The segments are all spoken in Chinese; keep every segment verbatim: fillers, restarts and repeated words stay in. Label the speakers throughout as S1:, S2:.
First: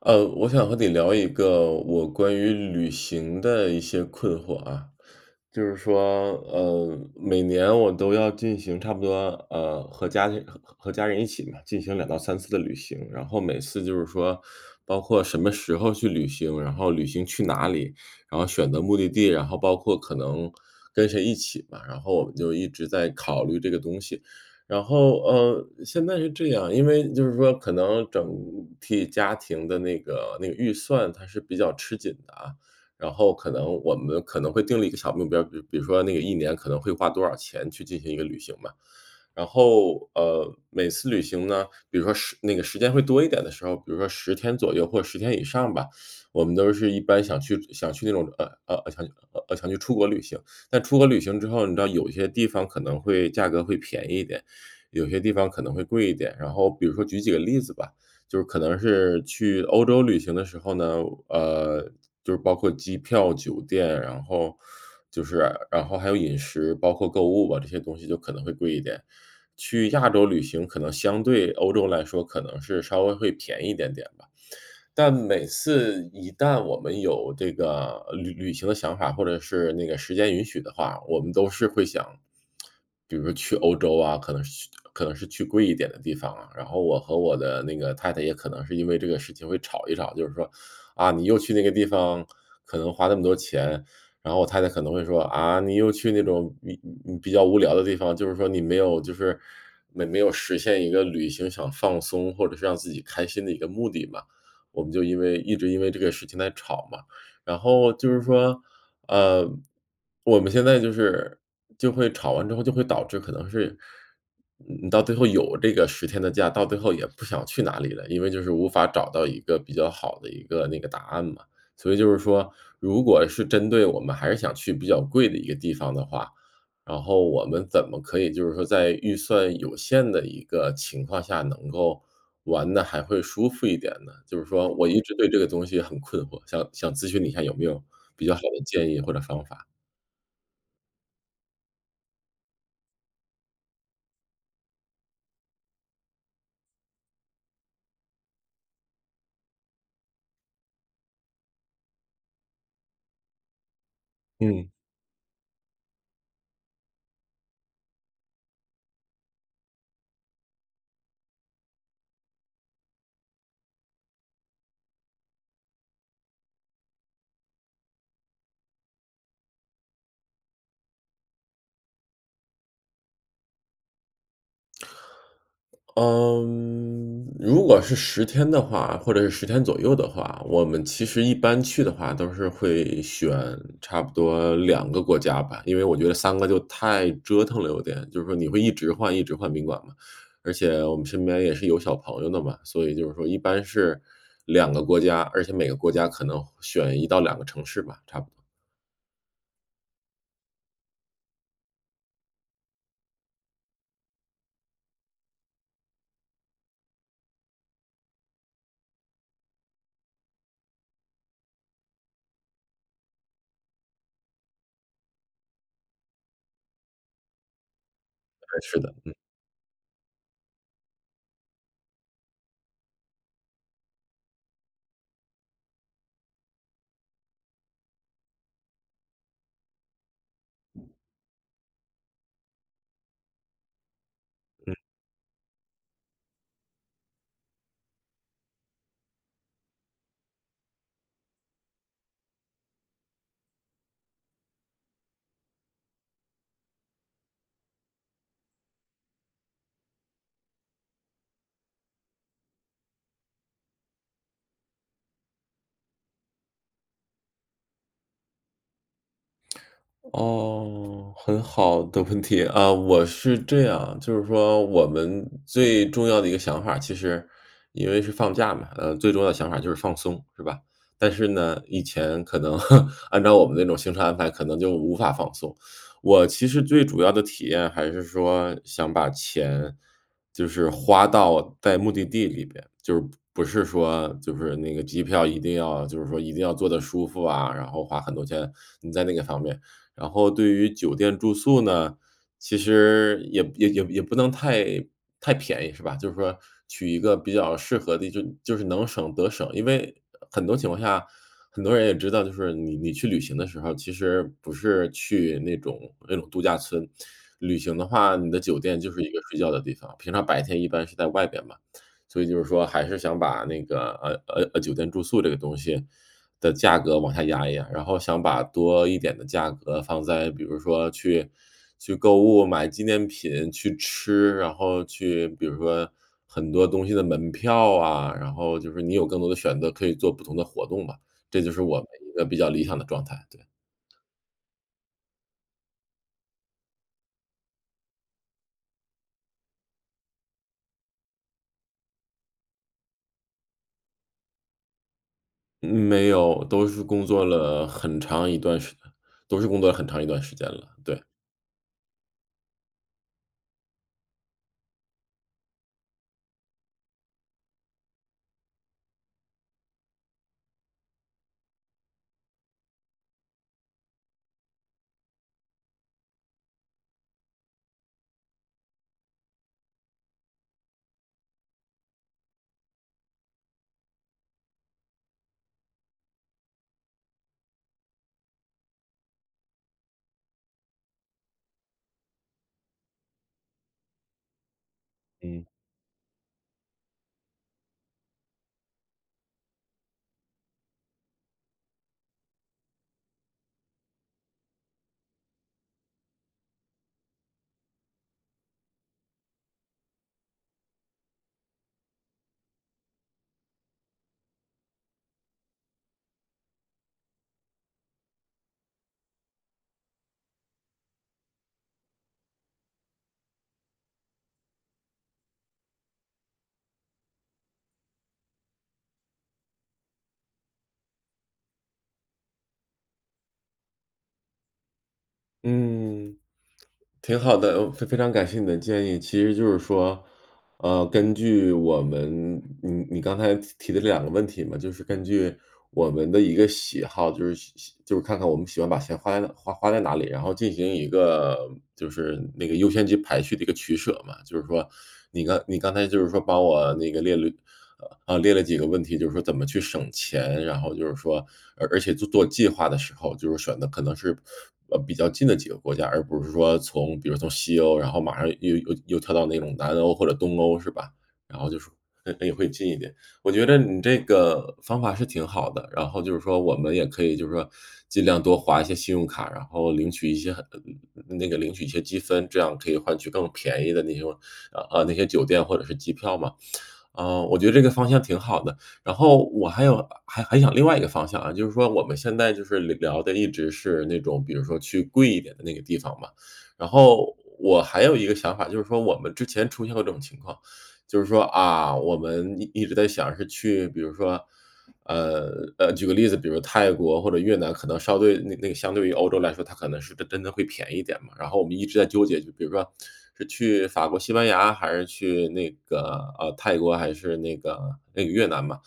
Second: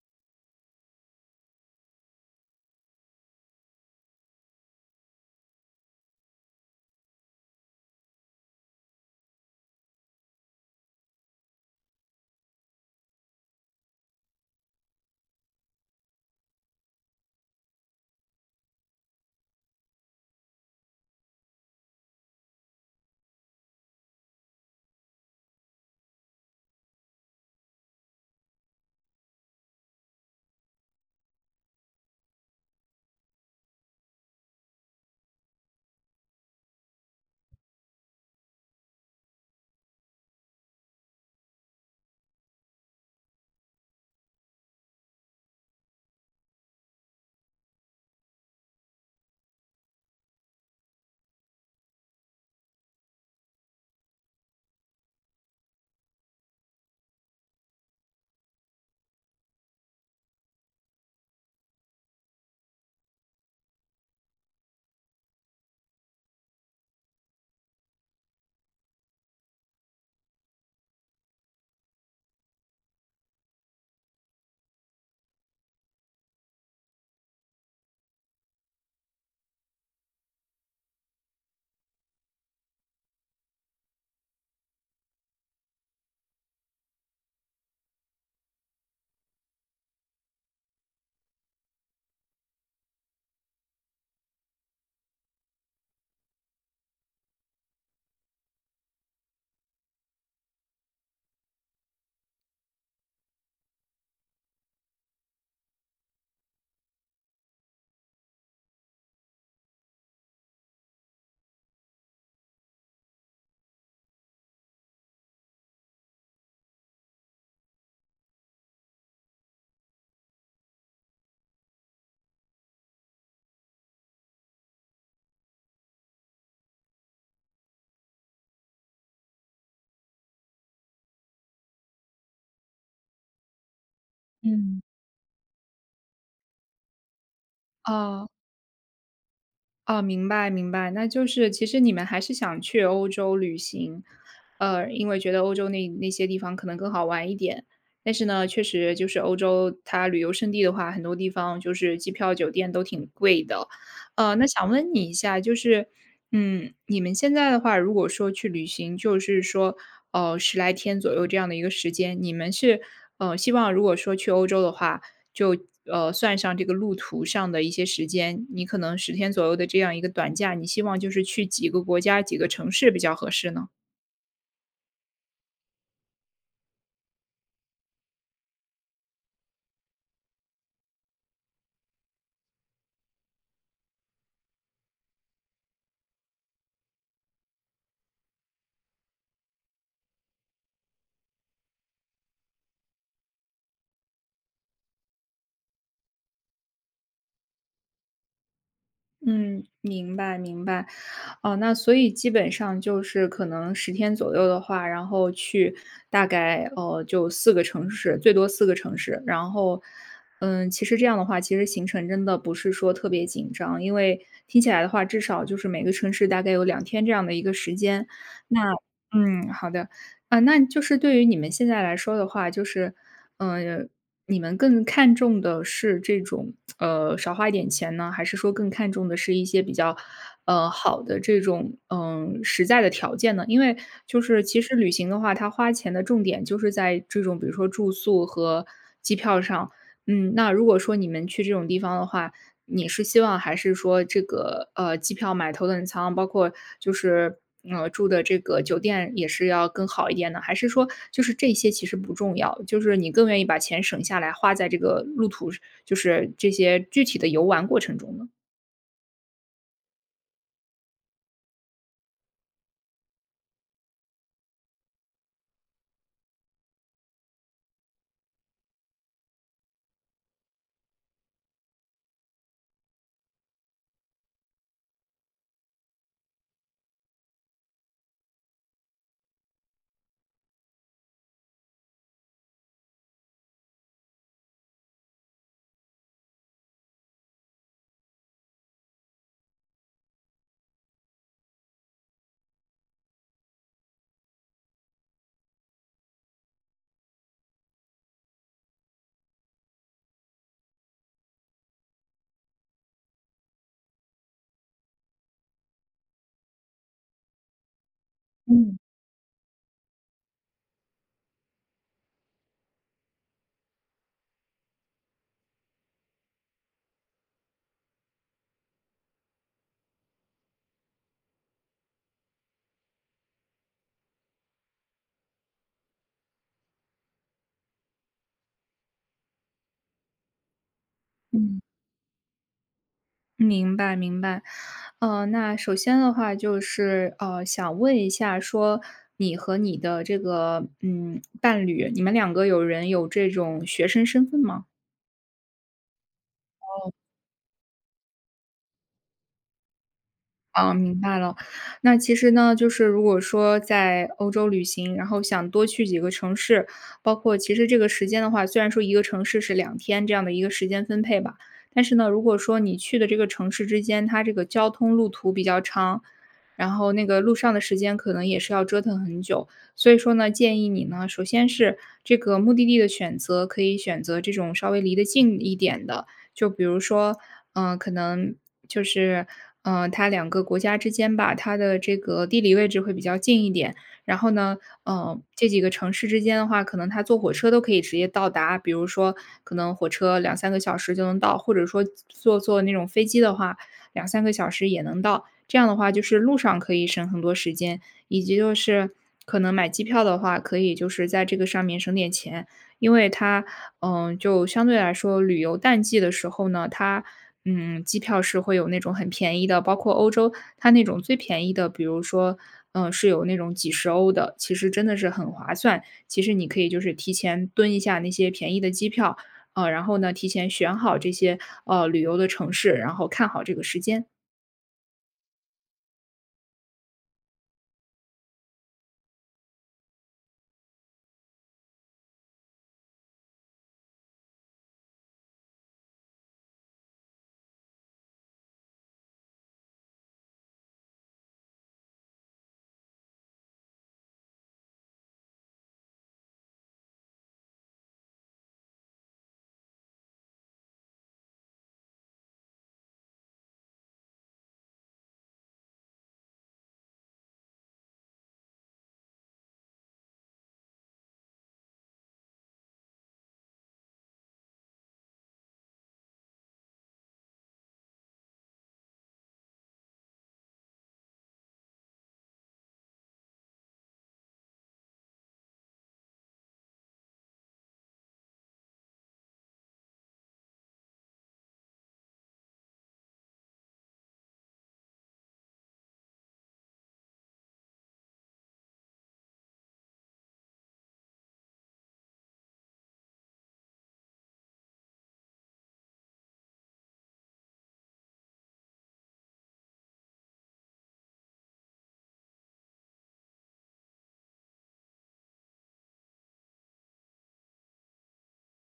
S1: 呃，我想和你聊一个我关于旅行的一些困惑啊，就是说，呃，每年我都要进行差不多，呃，和家庭和和家人一起嘛，进行两到三次的旅行，然后每次就是说，包括什么时候去旅行，然后旅行去哪里，然后选择目的地，然后包括可能跟谁一起嘛，然后我们就一直在考虑这个东西。然后，呃，现在是这样，因为就是说可能整体家庭的那个那个预算它是比较吃紧的啊，然后可能我们可能会定了一个小目标，比比如说那个一年可能会花多少钱去进行一个旅行嘛。然后，呃，每次旅行呢，比如说时那个时间会多一点的时候，比如说十天左右或者十天以上吧，我们都是一般想去想去那种，呃，呃，呃想去呃，呃想去出国旅行。但出国旅行之后，你知道有一些地方可能会价格会便宜一点，有些地方可能会贵一点。然后比如说举几个例子吧，就是可能是去欧洲旅行的时候呢，呃，就是包括机票、酒店，然后就是然后还有饮食，包括购物吧，这些东西就可能会贵一点。去亚洲旅行可能相对欧洲来说，可能是稍微会便宜一点点吧。但每次一旦我们有这个旅旅行的想法，或者是那个时间允许的话，我们都是会想，比如说去欧洲啊，可能是去可能是去贵一点的地方啊。然后我和我的那个太太也可能是因为这个事情会吵一吵，就是说，啊，你又去那个地方，可能花那么多钱。然后我太太可能会说，啊，你又去那种比嗯比较无聊的地方，就是说你没有就是没没有实现一个旅行想放松或者是让自己开心的一个目的嘛。我们就因为一直因为这个事情在吵嘛。然后就是说，呃，我们现在就是就会吵完之后，就会导致可能是嗯你到最后有这个十天的假，到最后也不想去哪里了，因为就是无法找到一个比较好的一个那个答案嘛。所以就是说，如果是针对我们还是想去比较贵的一个地方的话，然后我们怎么可以就是说在预算有限的一个情况下，能够玩的还会舒服一点呢？就是说
S2: 嗯，
S1: 我一直对这个东西很困惑，想想咨询你一下有没有比
S2: 哦，
S1: 较好的建议或者方法。
S2: 哦，明白明白，那就是其实你们还是想去欧洲旅行，呃，因为觉得欧洲那那些地方可能更好玩一点。但是呢，确实就是欧洲它旅游胜地的话，很多地方就是机票、酒店都挺贵的。呃，那想
S1: 嗯。
S2: 问你一下，就是，嗯，你们现在的话，如果说去旅行，就是说，呃，十来天左右这样的一个时间，你们是，呃，希望如果说去欧洲的话，就呃算上这个路途上的一些时间，你可能十天左右的这样一个短假，你希望就是去几个国家、几个城市比较合适呢？
S1: 嗯，如果是十天的话，或者是十天左右的话，我们其实一般去的话都是会选差不多两个国家吧，因为我觉得三个就太折腾了有点，就是说你会一直换一直换宾馆嘛，而且我们身边也是有小朋友的嘛，所以就是说一般是两个国家，而且每个国家可能选一到两个城市吧，差不多，
S2: 嗯，明白明白。哦，那所以基本上就是可能十天左右的话，然后去大概，呃，就四个城市，最多四个城市。然后，嗯，其实这样的话，其实行程真的不是说特别紧张，因为听起来的话，至少就是每个城市大概有两天这样的一个时间。
S1: 哎，
S2: 那
S1: 是的。
S2: 嗯，好的。啊，那就是对于你们现在来说的话，就是，嗯。你们更看重的是这种，呃，少花一点钱呢，还是说更看重的是一些比较，呃，好的这种，嗯，实在的条件呢？因为就是其实旅行的话，它花钱的重点就是在这种比如说住宿和机票上。嗯，那如果说你们去这种地方的话，你是希望还是说这个，呃，机票买头等舱，包括就是，呃，住的这个酒店也是要更好一点呢？还是说就是这些其实不重要，就是你更愿意把钱省下来花在这个路途就是这些具体的游玩过程中呢？
S1: 哦，很好的问题啊，我是这样，就是说我们最重要的一个想法，其实因为是放假嘛，呃，最重要的想法就是放松，是吧？但是呢，以前可能 按照我们那种行程安排，可能就无法放松。我其实最主要的体验还是说，想把钱就是花到在目的地里边，就是不是说就是那个机票一定要就是说一定要坐的舒服啊，然后花很多钱，你在那个方面。然后对于酒店住宿呢，其实也也也也不能太太便宜，是吧？就是说取一个比较适合的，就就是能省得省。因为很多情况下，很多人也知道，就是你你去旅行的时候，其实不是去那种那种度假村，旅行的话，你的酒
S2: 嗯
S1: 店就是一个睡觉的地方，平常白天一般是在外边嘛。所以就是说，还是想把那个呃呃呃酒店住宿这个东西，的价格往下压一压，然后想把多一点的价格放在比如说去去购物、买纪念品、去吃，然后去比如说很多东西的门票啊，然后就是你有更多的选择，可以做不同的活动吧。这就
S2: 嗯。
S1: 是我们一个比较理想的状态，对。
S2: 明白明白。呃，那首先的话就是，呃，想问一下说你和你的这个，嗯，伴侣，你们两个有人有这种学生身份吗？
S1: 嗯没有，都是工作了很长一段时都是工作了很长一段时间了，
S2: 啊，明
S1: 对。
S2: 白了。那其实呢，就是如果说在欧洲旅行，然后想多去几个城市，包括其实这个时间的话，虽然说一个城市是两天这样的一个时间分配吧，但是呢，如果说你去的这个城市之间，它这个交通路途比较长，然后那个路上的时间可能也是要折腾很久。所以说呢，建议你呢，首先是这个目的地的选择，可以选择这种稍微离得近一点的，就比如说，嗯，可能就是，嗯，呃它两个国家之间吧，它的这个地理位置会比较近一点。然后呢，嗯，
S1: 嗯。
S2: 这几个城市之间的话，可能它坐火车都可以直接到达，比如说可能火车两三个小时就能到，或者说坐坐那种飞机的话，两三个小时也能到。这样的话，就是路上可以省很多时间，以及就是可能买机票的话，可以就是在这个上面省点钱，因为它嗯，就相对来说，旅游淡季的时候呢，它，嗯，机票是会有那种很便宜的，包括欧洲，它那种最便宜的，比如说，嗯，是有那种几十欧的，其实真的是很划算。其实你可以就是提前蹲一下那些便宜的机票，呃，然后呢，提前选好这些呃旅游的城市，然后看好这个时间。
S1: 嗯。挺好的，呃非非常感谢你的建议。其实就是说，呃，根据我们你你刚才提提的这两个问题嘛，就是根据我们的一个喜好，就是喜喜就是看看我们喜欢把钱花在哪花花在哪里，然后进行一个就是那个优先级排序的一个取舍嘛。就是说，你刚你刚才就是说帮我那个列了啊，列了几个问题，就是说怎么去省钱，然后就是说，而而且做做计划的时候，就是选的可能是，呃，比较近的几个国家，而不是说从比如从西欧，然后马上又又又跳到那种南欧或者东欧，是吧？然后就是那那 也会近一点。我觉得你这个方法是挺好的，然后就是说我们也可以就是说尽量多划一些信用卡，然后领取一些很那个领取一些积分，这样可以换取更便宜的那些啊啊那些酒店或者是机票嘛。呃，我觉得这个方向挺好的。然后我还有还还想另外一个方向啊，就是说我们现在就是聊的一直是那种比如说去贵一点的那个地方嘛。然后我还有一个想法，就是说我们之前出现过这种情况，就是说啊，我们一一直在想是去比如说呃呃，举个例子，比如泰国或者越南，可能稍对那那个相对于欧洲来说，它可能是真真的会便宜一点嘛。然后我们一直在纠结，就比如说是去法国、西班牙，还是去那个呃泰国，还是那个那个越南嘛。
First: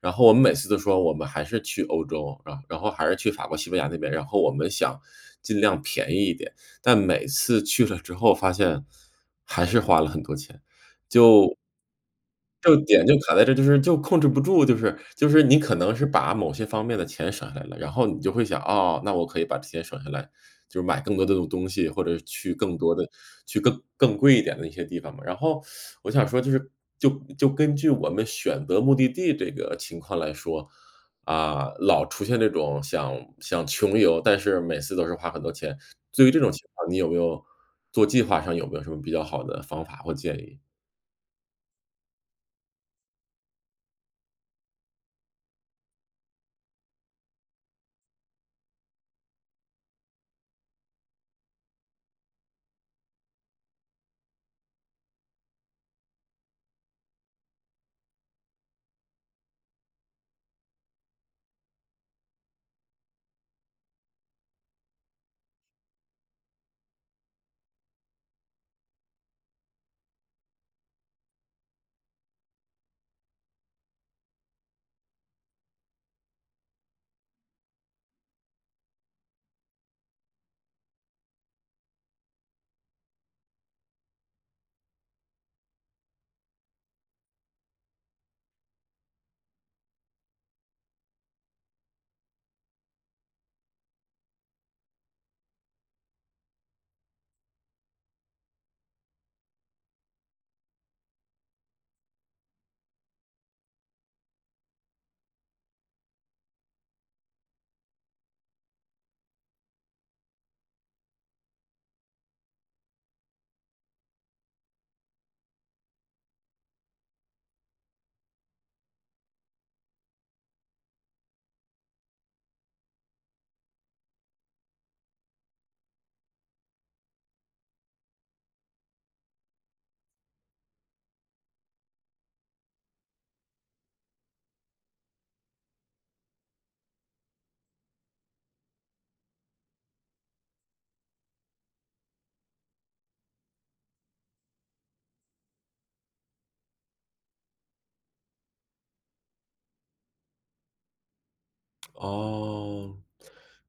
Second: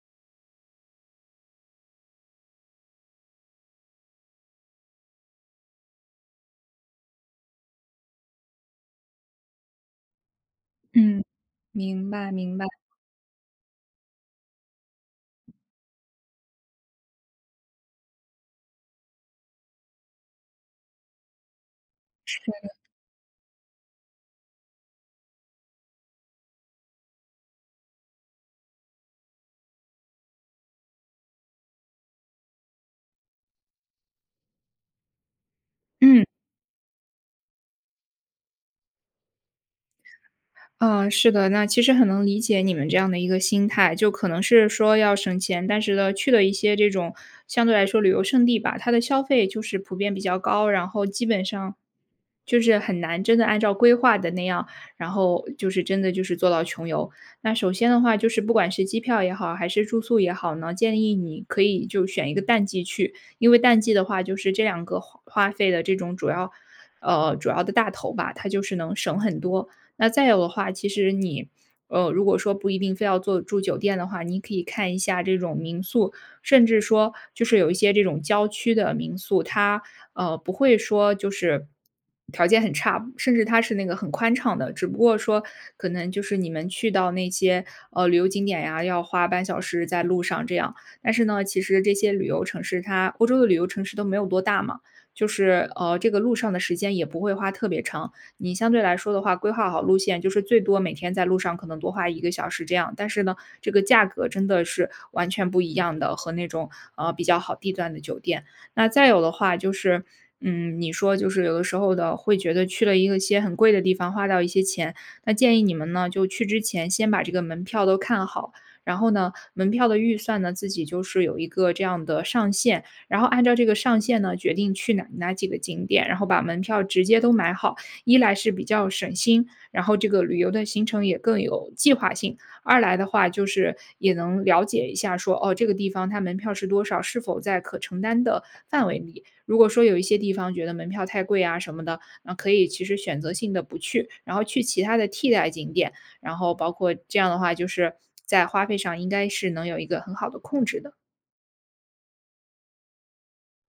S1: 然后我们每次都说我们还是去欧洲，然后然后还是去法国、西班牙那边，然后我们想尽量便宜一点，但每次去了之后发现还是花了很多钱。
S2: 嗯，
S1: 就
S2: 明白明白。
S1: 就点就卡在这儿，就是就控制不住，就是就是你可能是把某些方面的钱省下来了，然后你就会想，哦，那我可以把这些省下来，就是买更多的东西，或者去更多的去更更贵一点的一些地方嘛。然后我想说，就是就就根据我们选择目的地这个情况来说，啊，老出现这种想想穷游，但是每次都是花很多钱，
S2: 嗯。
S1: 对于这种情况，你有没有做计划上有没有什么比较好的方法或建议？
S2: 嗯，是的，那其实很能理解你们这样的一个心态，就可能是说要省钱，但是呢，去了一些这种相对来说旅游胜地吧，它的消费就是普遍比较高，然后基本上就是很难真的按照规划的那样，然后就是真的就是做到穷游。那首先的话，就是不管是机票也好，还是住宿也好呢，建议你可以就选一个淡季去，因为淡季的话，就是这两个花花费的这种主要。呃，主要的大头吧，它就是能省很多。那再有的话，其实你，呃，如果说不一定非要做住酒店的话，你可以看一下这种民宿，甚至说就是有一些这种郊区的民宿，它呃不会说就是条件很差，甚至它是那个很宽敞的，只不过说可能就是你们去到那些呃旅游景点呀，要花半小时在路上这样。但是呢，其实这些旅游城市它欧洲的旅游城市都没有多大嘛，就是呃这个路上的时间也不会花特别长。你相对来说的话，规划好路线，就是最多每天在路上可能多花一个小时这样。但是呢，这个价格真的是完全不一样的，和那种，呃，比较好地段的酒店。那再有的话就是，嗯，你说就是有的时候的会觉得去了一个些很贵的地方，花掉一些钱，那建议你们呢，就去之前先把这个门票都看好，然后呢，门票的预算呢，自己就是有一个这样的上限，然后按照这个上限呢，决定去哪哪几个景点，然后把门票直接都买好。一来是比较省心，然后这个旅游的行程也更有计划性；二来的话，就是也能了解一下说，哦，这个地方它门票是多少，是否在可承担的范围里。如果说有一些地方觉得门票太贵啊什么的，那可以其实选择性的不去，然后去其他的替代景点，然后包括这样的话，就是在花费上应该是能有一个很好的控制的。
S1: 哦，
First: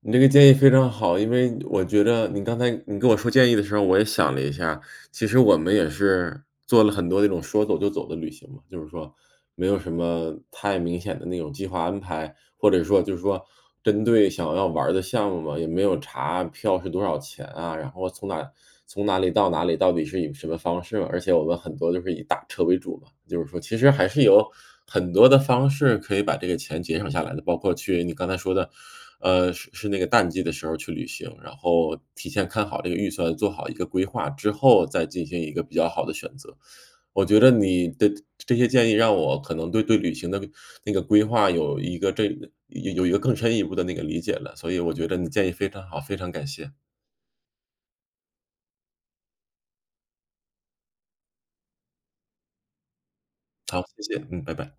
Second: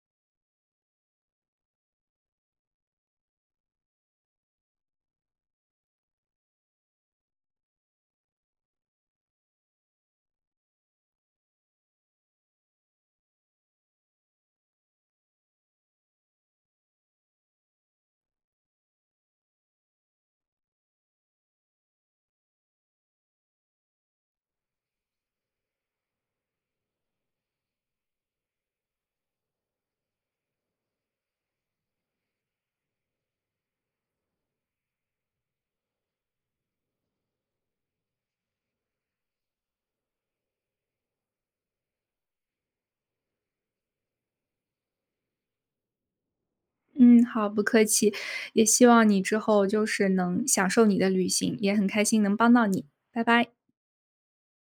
S1: 你这个建议非常好，因为我觉得你刚才你跟我说建议的时候，我也想了一下，其实我们也是做了很多那种说走就走的旅行嘛，就是说没有什么太明显的那种计划安排，或者说就是说针对想要玩儿的项目嘛，也没有查票是多少钱啊，然后从哪从哪里到哪里到底是以什么方式嘛，而且我们很多就是以打车为主嘛，就是说其实还是有很多的方式可以把这个钱节省下来的，包括去你刚才说的呃，是是那个淡季的时候去旅行，然后提前看好这个预算，做好一个规划之后，再进行一个比较好的选择。我觉得你的这些建议让我可能对对旅行的那个规划有一个这有有一个更深一步的那个理解了，所以我觉得你建议非常好，非常感谢。
S2: 嗯，好，不客气，也希望你之后就是能享受你的旅行，也很开心能帮到你，拜拜。
S1: 好，谢谢，嗯，拜拜。